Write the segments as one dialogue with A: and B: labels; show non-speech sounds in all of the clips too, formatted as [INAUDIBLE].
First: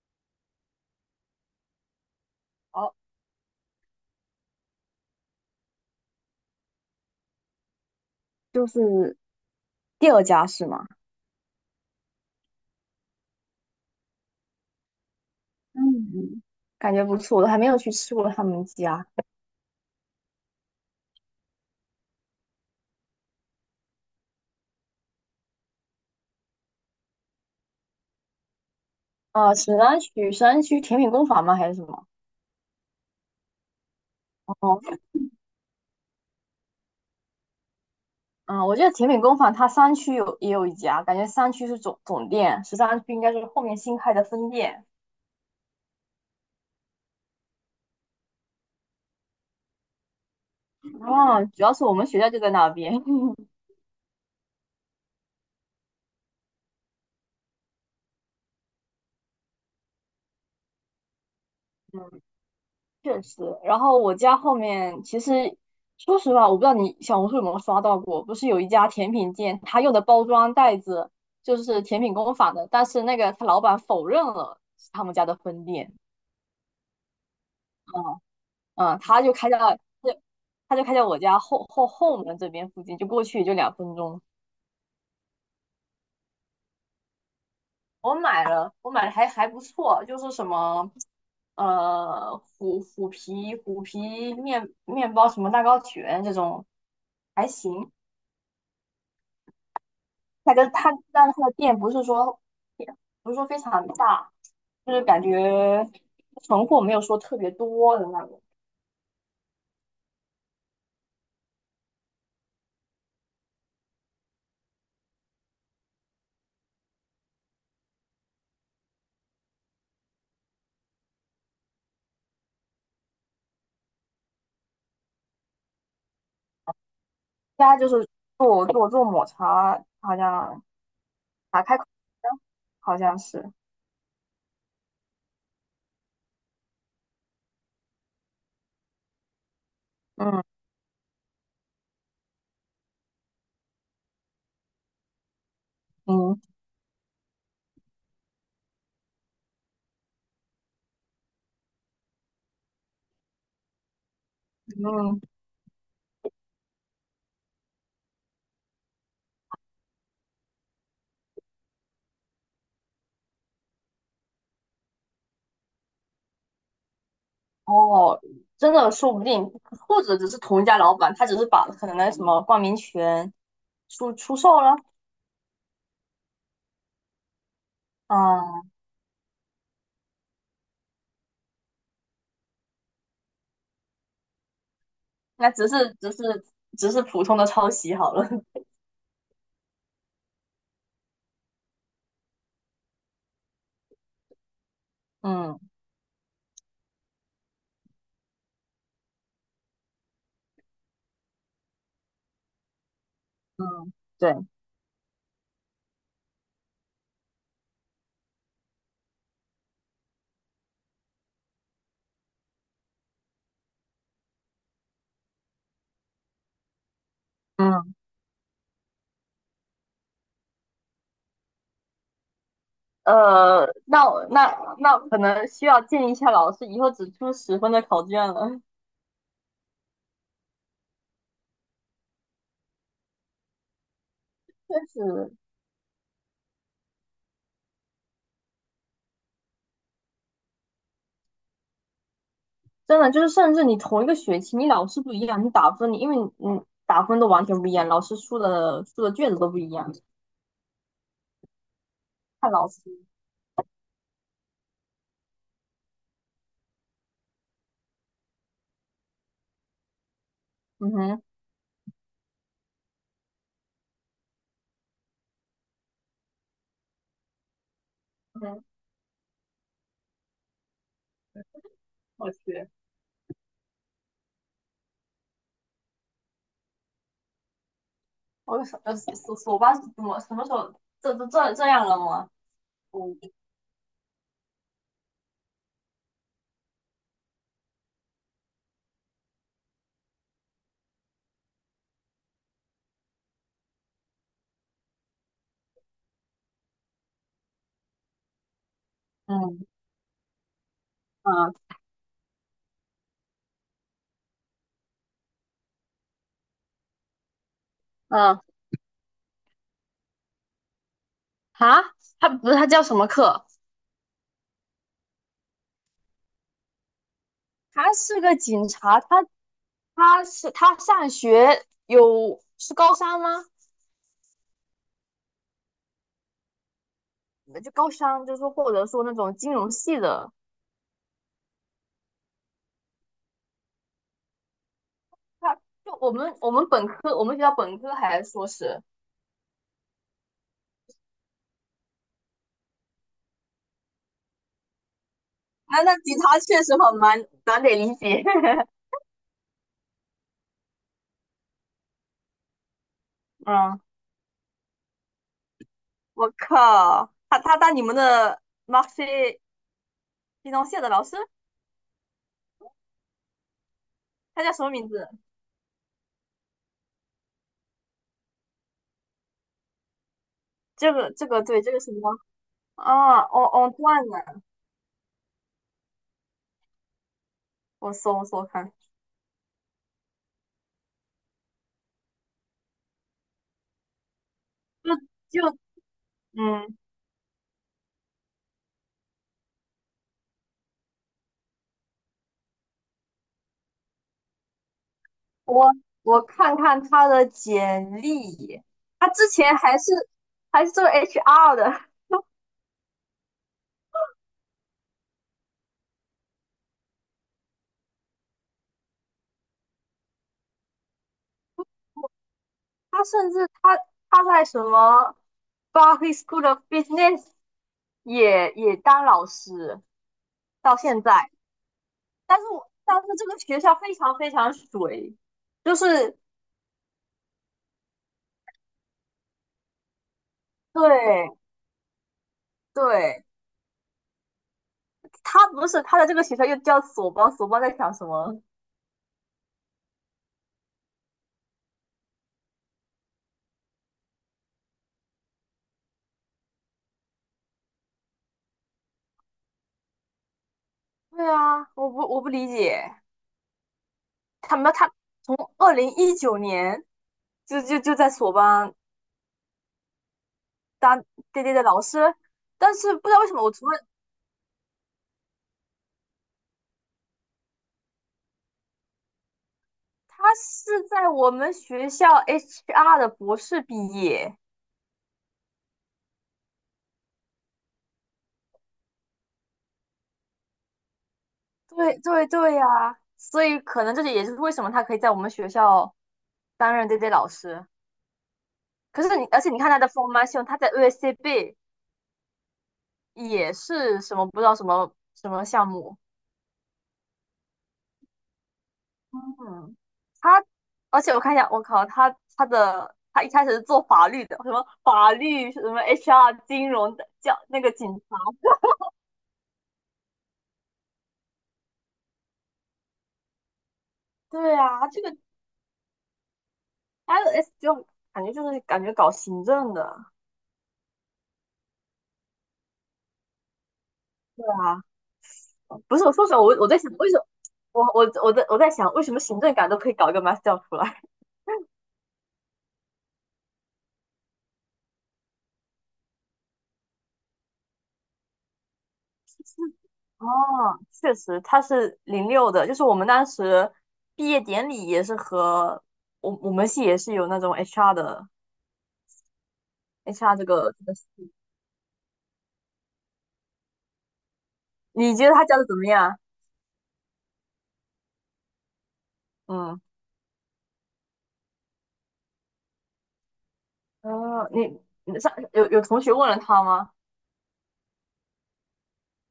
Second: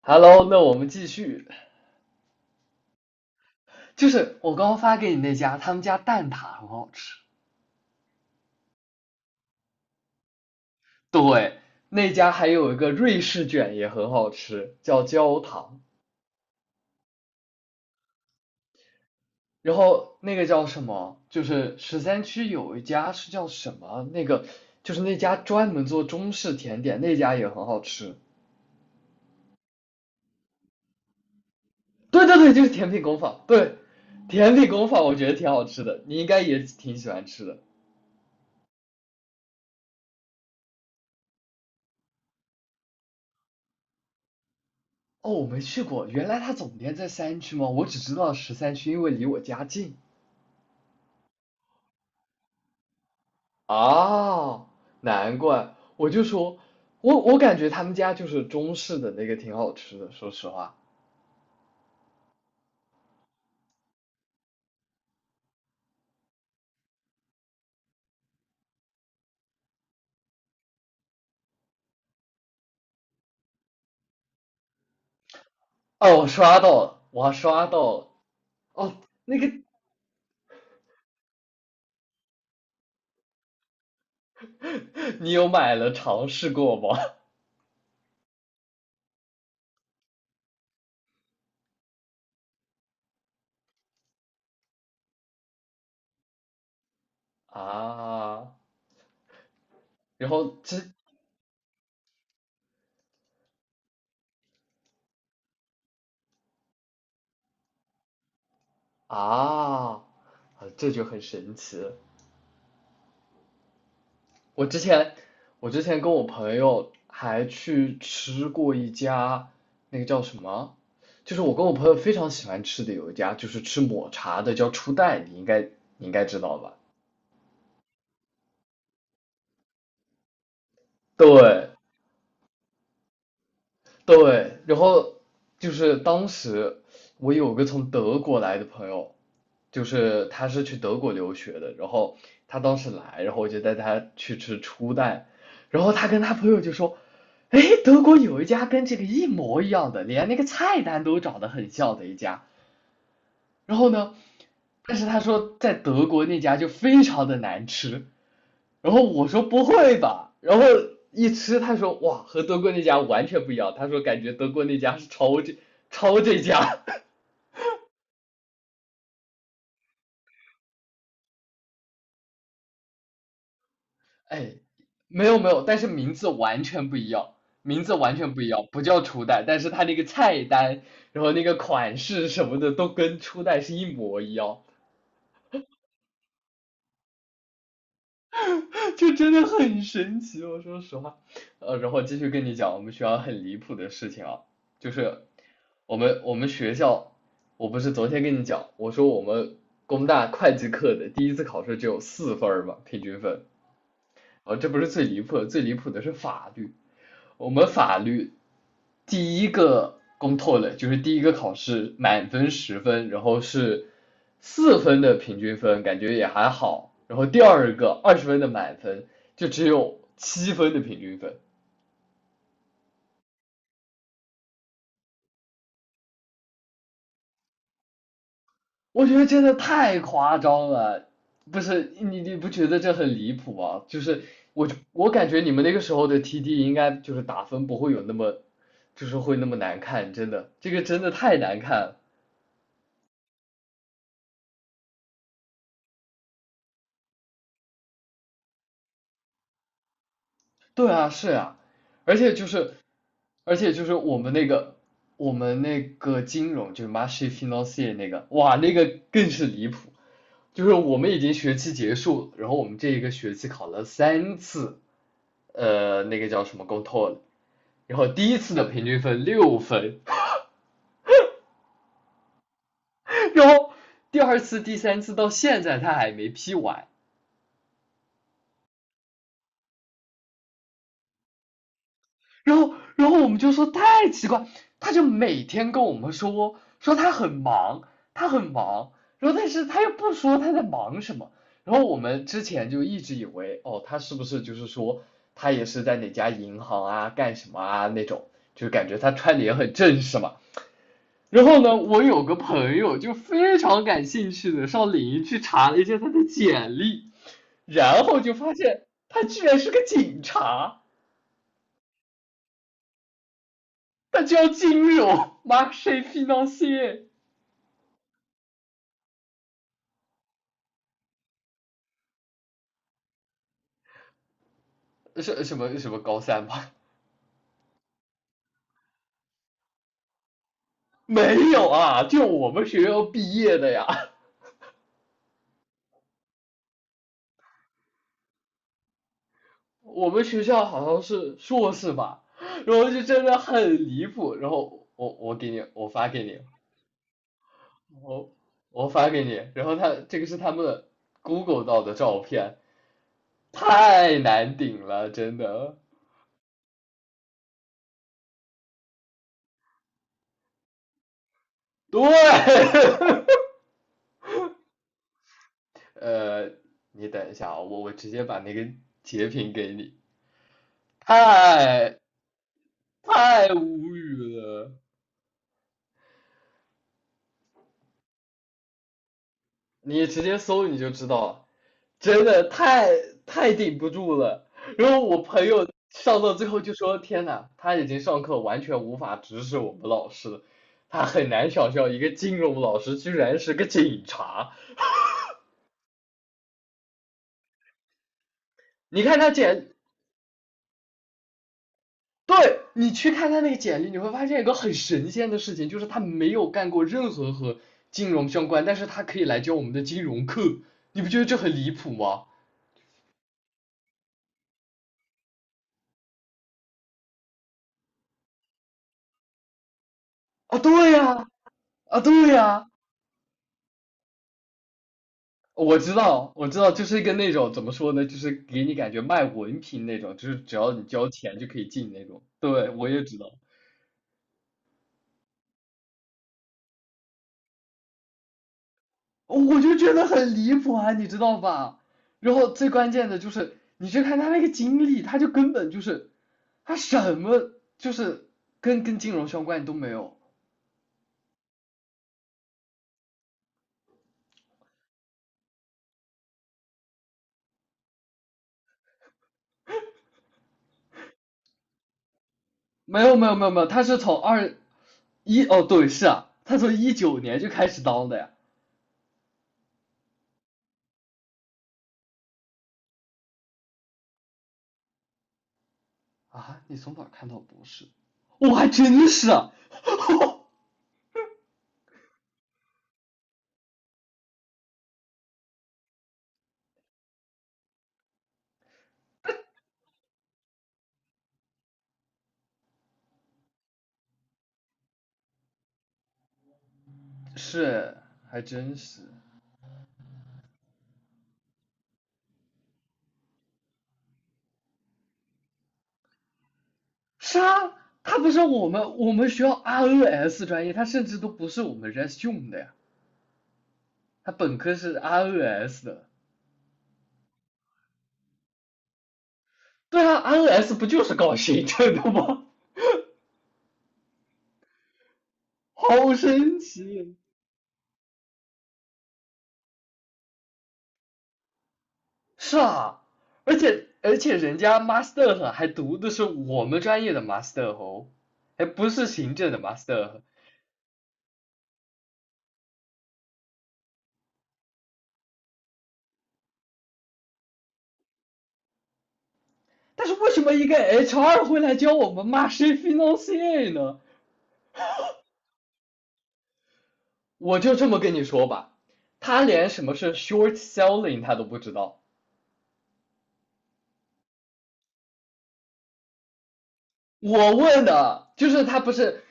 A: Hello，那我们继续，
B: 哦，
A: 就是我刚刚发给你那家，他们家蛋挞很好吃。
B: 就是第二家是吗？
A: 对，那家还有一个瑞士卷也很好吃，叫焦糖。
B: 嗯，感觉不错，我都还没有去吃过他们家。
A: 然后那个叫什么？就是十三区有一家是叫什么？那个就是那家专门做中式甜点，那家也很好吃。
B: 啊，沈阳区甜品工坊吗？还是什么？
A: 对对对，就是甜品工坊。对，甜品
B: 哦，
A: 工坊我觉得挺好吃的，你应该也挺喜欢吃的。
B: 嗯，我记得甜品工坊它三区也有一家，感觉三区是总店，13区应该是后面新开的分店。
A: 哦，我没去过，原来它总店在三区吗？我只知道十三区，因为离我家近。
B: 啊，主要是我们学校就在那边。[LAUGHS]
A: 啊，难怪，我就说，我感觉他们家就是中式的那个挺好吃的，说实话。
B: 确实，然后我家后面其实，说实话，我不知道你小红书有没有刷到过，不是有一家甜品店，他用的包装袋子就是甜品工坊的，但是那个他老板否认了是他们家的分店。
A: 哦，我刷到了，我还刷到了。哦，
B: 嗯，他就
A: 那
B: 开
A: 个
B: 在，对，他就开在我家后门这边附近，就过去也就2分钟。
A: [LAUGHS] 你有买了尝试过吗？
B: 我买了，我买的还不错，就是什么，虎皮面包什么蛋糕卷这种，还
A: [LAUGHS]
B: 行。
A: 啊，然
B: 它
A: 后
B: 跟
A: 这
B: 他，但是他的店不是说非常大，就是感觉存货没有说特别多的那种。
A: 啊，啊这就很神奇了，我之前，我之前跟我朋友还去吃过一家，那个叫什么？就是我跟我朋友非常喜欢吃的有一家，就是吃抹茶的，叫初代，你应该知道吧？
B: 家就是做抹茶，好像打
A: 对，
B: 开口好像是，
A: 对，然后就是当时我有个从德国来的朋友，就是他
B: 嗯
A: 是去德国留学的，然后他当时来，然后我就带他去吃初代，然后他跟他
B: 嗯
A: 朋友就说，哎，德国有一家跟这个一模一样的，连那个菜单都长得很像的一家，然后呢，但是他
B: 嗯，
A: 说在德国那家就非常的难吃，然后我说不会吧，然后一吃他说哇和德国那家完全不一样，他说感觉德国那家是抄这家，
B: 哦，真的说不定，或者只是同一家老板，他只是把可能那什么冠名权出出
A: 哎，
B: 售了。
A: 没有没有，但是名字完全不一样，名字完全不一样，
B: 嗯，
A: 不叫初代，但是他那个菜单，然后那个款式什么的都跟初代是一模一样，
B: 那只是普通的抄袭好了。
A: [LAUGHS] 就真的很神奇，我说实话。然后继续跟你讲我们学校很离谱的事情啊，就
B: [LAUGHS]
A: 是
B: 嗯
A: 我们学校，我不是昨天跟你讲，我说我们工大会计课的第一次考试只有四分儿嘛，平均分。
B: 嗯，对，
A: 啊，这不是最离谱的，最离谱的是法律。我们法律第一个公透了，就是第一个考试满分十分，然后是四分的平均分，感觉也还好。然后第二
B: 嗯。
A: 个二十分的满分，就只有七分的平均分，
B: 那我那那可能需要建议一下老师，以后只出10分的考卷了。[LAUGHS]
A: 我觉得真的太夸张了。不是你不觉得这很离谱吗？就是我
B: 确
A: 我感
B: 实，
A: 觉你们那个时候的 TD 应该就是打分不会有那么，就是会那么难看，真的，这个真的太难看了。
B: 真的就是，甚至你同一个学期，你老师不一样，你打分，你因为你打分都完全不一样，老师出的卷子都不一样。
A: 对啊，是啊，而且就
B: 看老
A: 是
B: 师。
A: 我们那个，我们那个金融就是 marché f i n a n c e 那个，哇，那个更是离谱。就是
B: 嗯
A: 我们已
B: 哼，
A: 经学期结束，然后我们这一个学期考了三次，那个叫什么 g o t o l 然后第一
B: 嗯
A: 次
B: 哼，
A: 的平均分六分，[LAUGHS]
B: 我去，
A: 然后第二次、第三次到现在他还没批完，
B: 我什么手吧？怎么什么时候这样了吗？
A: 然后
B: 嗯，
A: 我们就说太奇怪，他就每天跟我们说他很忙，他很忙，然后但是他又不说他在忙什么，然后我们之前就一直以为哦他是不是就是说他也是在哪家银行啊干什么啊那种，就感觉他穿的也
B: 嗯
A: 很正式嘛。然
B: 嗯
A: 后呢，我有个朋友就非常感兴趣的上领英去查了一下他的简历，然后
B: 嗯，
A: 就
B: 啊，
A: 发现他居然是个警察。
B: 他他不是他叫什么课？
A: 他就要进入 marché financier
B: 他是个警察。他上学有是高三吗？
A: 是什么什么高三吧？
B: 就高三，就是说或者说那种金融系的。
A: 没有啊，就我们学校毕业的呀，
B: 他就我们本科，我们学校本科还硕士。
A: 我们学校好像是硕士吧，然后就真的很离谱，然后我给你，
B: 那
A: 我
B: 那
A: 发
B: 吉
A: 给你，
B: 他确实很难得理解。[LAUGHS]
A: 我我发给你，然后他这个是他们的 Google 到的照片，
B: 嗯，
A: 太难顶了，真的，
B: 我靠，他当你们的 Maxi 金融系的老师，
A: 对，[LAUGHS]
B: 他叫什么名字？
A: 呃，你等一下啊，我直接把那个截屏给你。
B: 这个对。这个什
A: 太
B: 么啊，我
A: 太
B: 我
A: 无
B: 断
A: 语
B: 了，
A: 了，
B: 我搜看。
A: 你直接搜你就知道了，真的太顶不住了。然
B: 就
A: 后我朋
B: 就
A: 友上到最后就
B: 嗯，
A: 说：“天呐，他已经上课完全无法直视我们老师了，他很难想象一个金融老师居然是个警察。
B: 我我看看他的简历。
A: 你
B: 他
A: 看
B: 之
A: 他
B: 前
A: 简，
B: 还是做 HR 的，
A: 对你去看他那个简历，你会发现一个很神仙的事情，就是他没有干过任何和金融相关，但是他可以来教我们的金融课，你不觉得这很离谱吗？”
B: 他甚至他在什么 b e r k e e y School of Business 也当老师
A: 啊，
B: 到
A: 对
B: 现
A: 呀、
B: 在，
A: 啊，对
B: 但是
A: 呀，
B: 我但是这个学校非常非常水。就
A: 我知
B: 是
A: 道，我知道，就是跟那种怎么说呢，就是给你感觉卖文凭那种，就是只要你交
B: 对
A: 钱就可以进那种。对，我也知
B: 对，
A: 道，
B: 他不是他的这个学校又叫索邦。索邦在想什么？
A: 我就觉得很离谱啊，你知道吧？然后最关键的就是，你去看他那个经历，他就根本就是，他什么就是跟金融相关都没有，
B: 对啊，我不理解。他从2019年就在索邦当对对的老师，但是
A: 没
B: 不知
A: 有
B: 道
A: 没
B: 为
A: 有
B: 什么
A: 没有
B: 我
A: 没有，
B: 除了
A: 他是从二一哦对是啊，他从一九年就开始当的呀。
B: 他是在我们学校 HR 的博士毕业。
A: 啊，你从哪儿看到博士？我还真是，[LAUGHS]
B: 对对对呀。所以可能也就是为什么他可以在我们学校担任 DJ 老师。可是你，而且你看他的 formation，他在 u s c b 也是什么不知道什么什么项目。
A: 是，还真是。
B: 嗯，他，而且我看一下，我靠，他一开始是做法律的，什么法律什么 HR 金融的，叫
A: 是
B: 那个
A: 啊，
B: 警察。
A: 他不是我们学校 ROS 专业，他甚至都不是我们 RES 用的呀，他
B: 对
A: 本科
B: 啊，
A: 是
B: 这个
A: ROS 的。
B: LS 就感觉搞行政
A: 对
B: 的。
A: 啊，ROS 不就是搞行政的吗？
B: 对啊，不是
A: 好
B: 我说实话，我
A: 神
B: 我在想为
A: 奇。
B: 什么我在想为什么行政岗都可以搞一个 master 出来。
A: 是啊，而且人家 master 还读的是我们专业的 master 哦，还不是行政的
B: [LAUGHS]
A: master。
B: 哦，确实，他是零六的，就是我们当时毕业典礼也是和我们系也是有那种 HR 的
A: 但是为
B: HR
A: 什
B: 这
A: 么一
B: 个
A: 个
B: 这个系
A: HR 会来教我们 m a s h i financier 呢？
B: 你觉得他教的怎么样？
A: 我就这么跟你说吧，他连
B: 嗯，
A: 什么是 short selling 他都不知道。
B: 呃，你你上有同学问了他吗？
A: 我问的就是他不是，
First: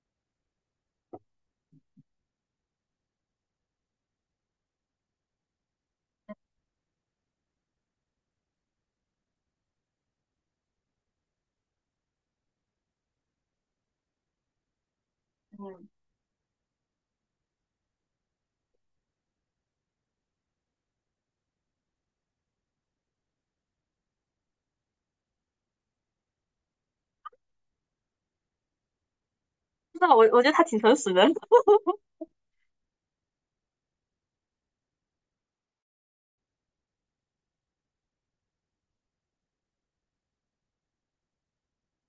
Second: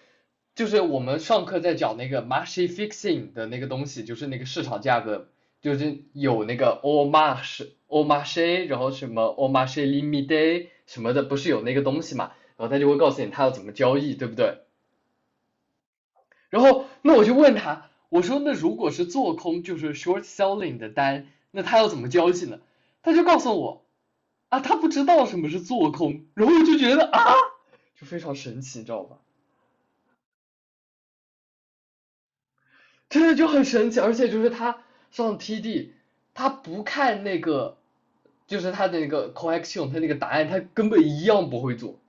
A: 就是我们上课在讲那个 m a r s h i fixing 的那个东西，就是那个市场价格，就是有那个 a l marsh a l marsh，然后什么 a l marsh limit day 什么的，不是有那个东西嘛？然后他就会告诉你他要怎么交易，对不对？
B: 嗯，
A: 然后那我就问他，我说那如果是做空就是 short selling 的单，那他要怎么交易呢？他就告诉我啊，他不知道什么是做空，然后我就觉得啊，就非常神奇，你知道吧？
B: 不知道，我觉得他挺诚实的。[LAUGHS]
A: 真的就很神奇，而且就是他上 TD，他不看那个，就是他的那个 c o l l e c t i o n 他那个答案，他根本一样不会做。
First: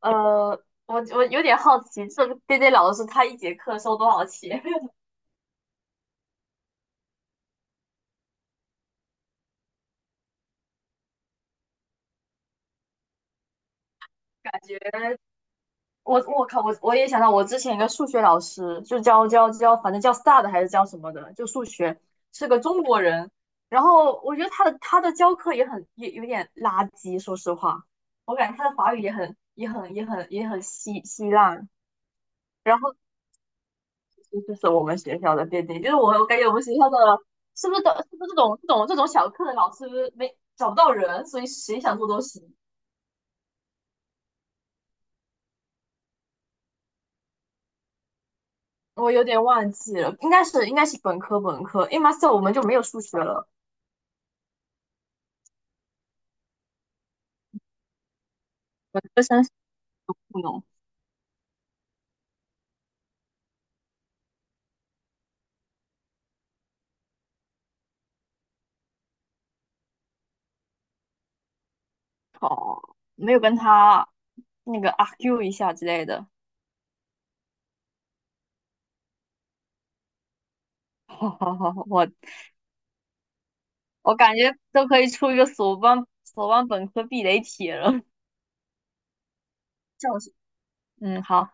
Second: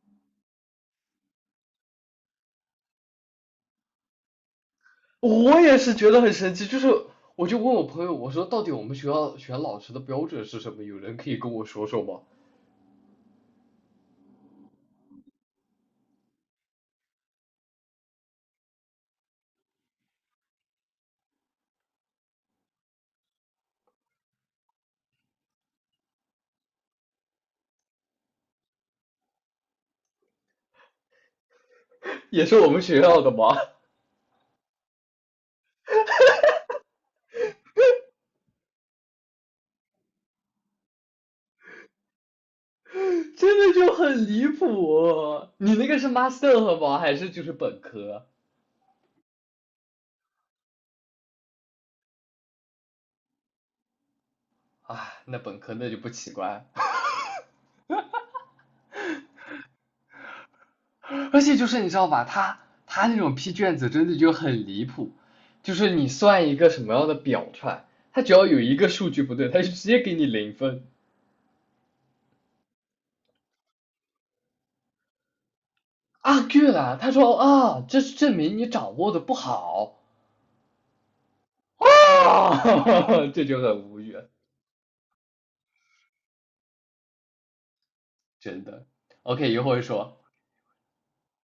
B: 呃，我有点好奇，这个 DJ 老师他一节课收多少钱？[LAUGHS]
A: 我也是觉得很神奇，就是我就问我朋友，我说到底我们学校选老师的标准是什么？有人可以跟我说说吗？
B: 感觉我靠，我也想到我之前一个数学老师，就教，反正叫 star 的还是叫什么的，就数学，是个中国人。然后我觉得他的教课也有点垃圾，说实话。我感觉他的法语也很稀烂。
A: 也是我
B: 然
A: 们
B: 后。
A: 学校的吗？
B: 这就是我们学校的奠定，就是我感觉我们学校的是不是这种小课的老师没找不到人，所以谁想做都行。
A: [LAUGHS] 真的就很离谱。你那个是 master 吗？还是就是本科？
B: 我有点忘记了，应该是本科，因为 master 我们就没有数学了。
A: 啊，那本科那就不奇怪。
B: 本科生是不能
A: 而且就是你知道吧，他那种批卷子真的就很离谱，就是你算一个什么样的表出来，他只要有一个数据不对，他就直接给你零分。
B: 考，没有跟他那个 argue 一下之类的。
A: 啊，对了，他说啊，这是证明你掌握的不好
B: [LAUGHS] 我
A: 啊，[LAUGHS] 这就很无
B: 我
A: 语，
B: 感觉都可以出一个索邦本科避雷帖了。[LAUGHS]
A: 真的。OK，一会儿说，
B: 笑死。嗯，好。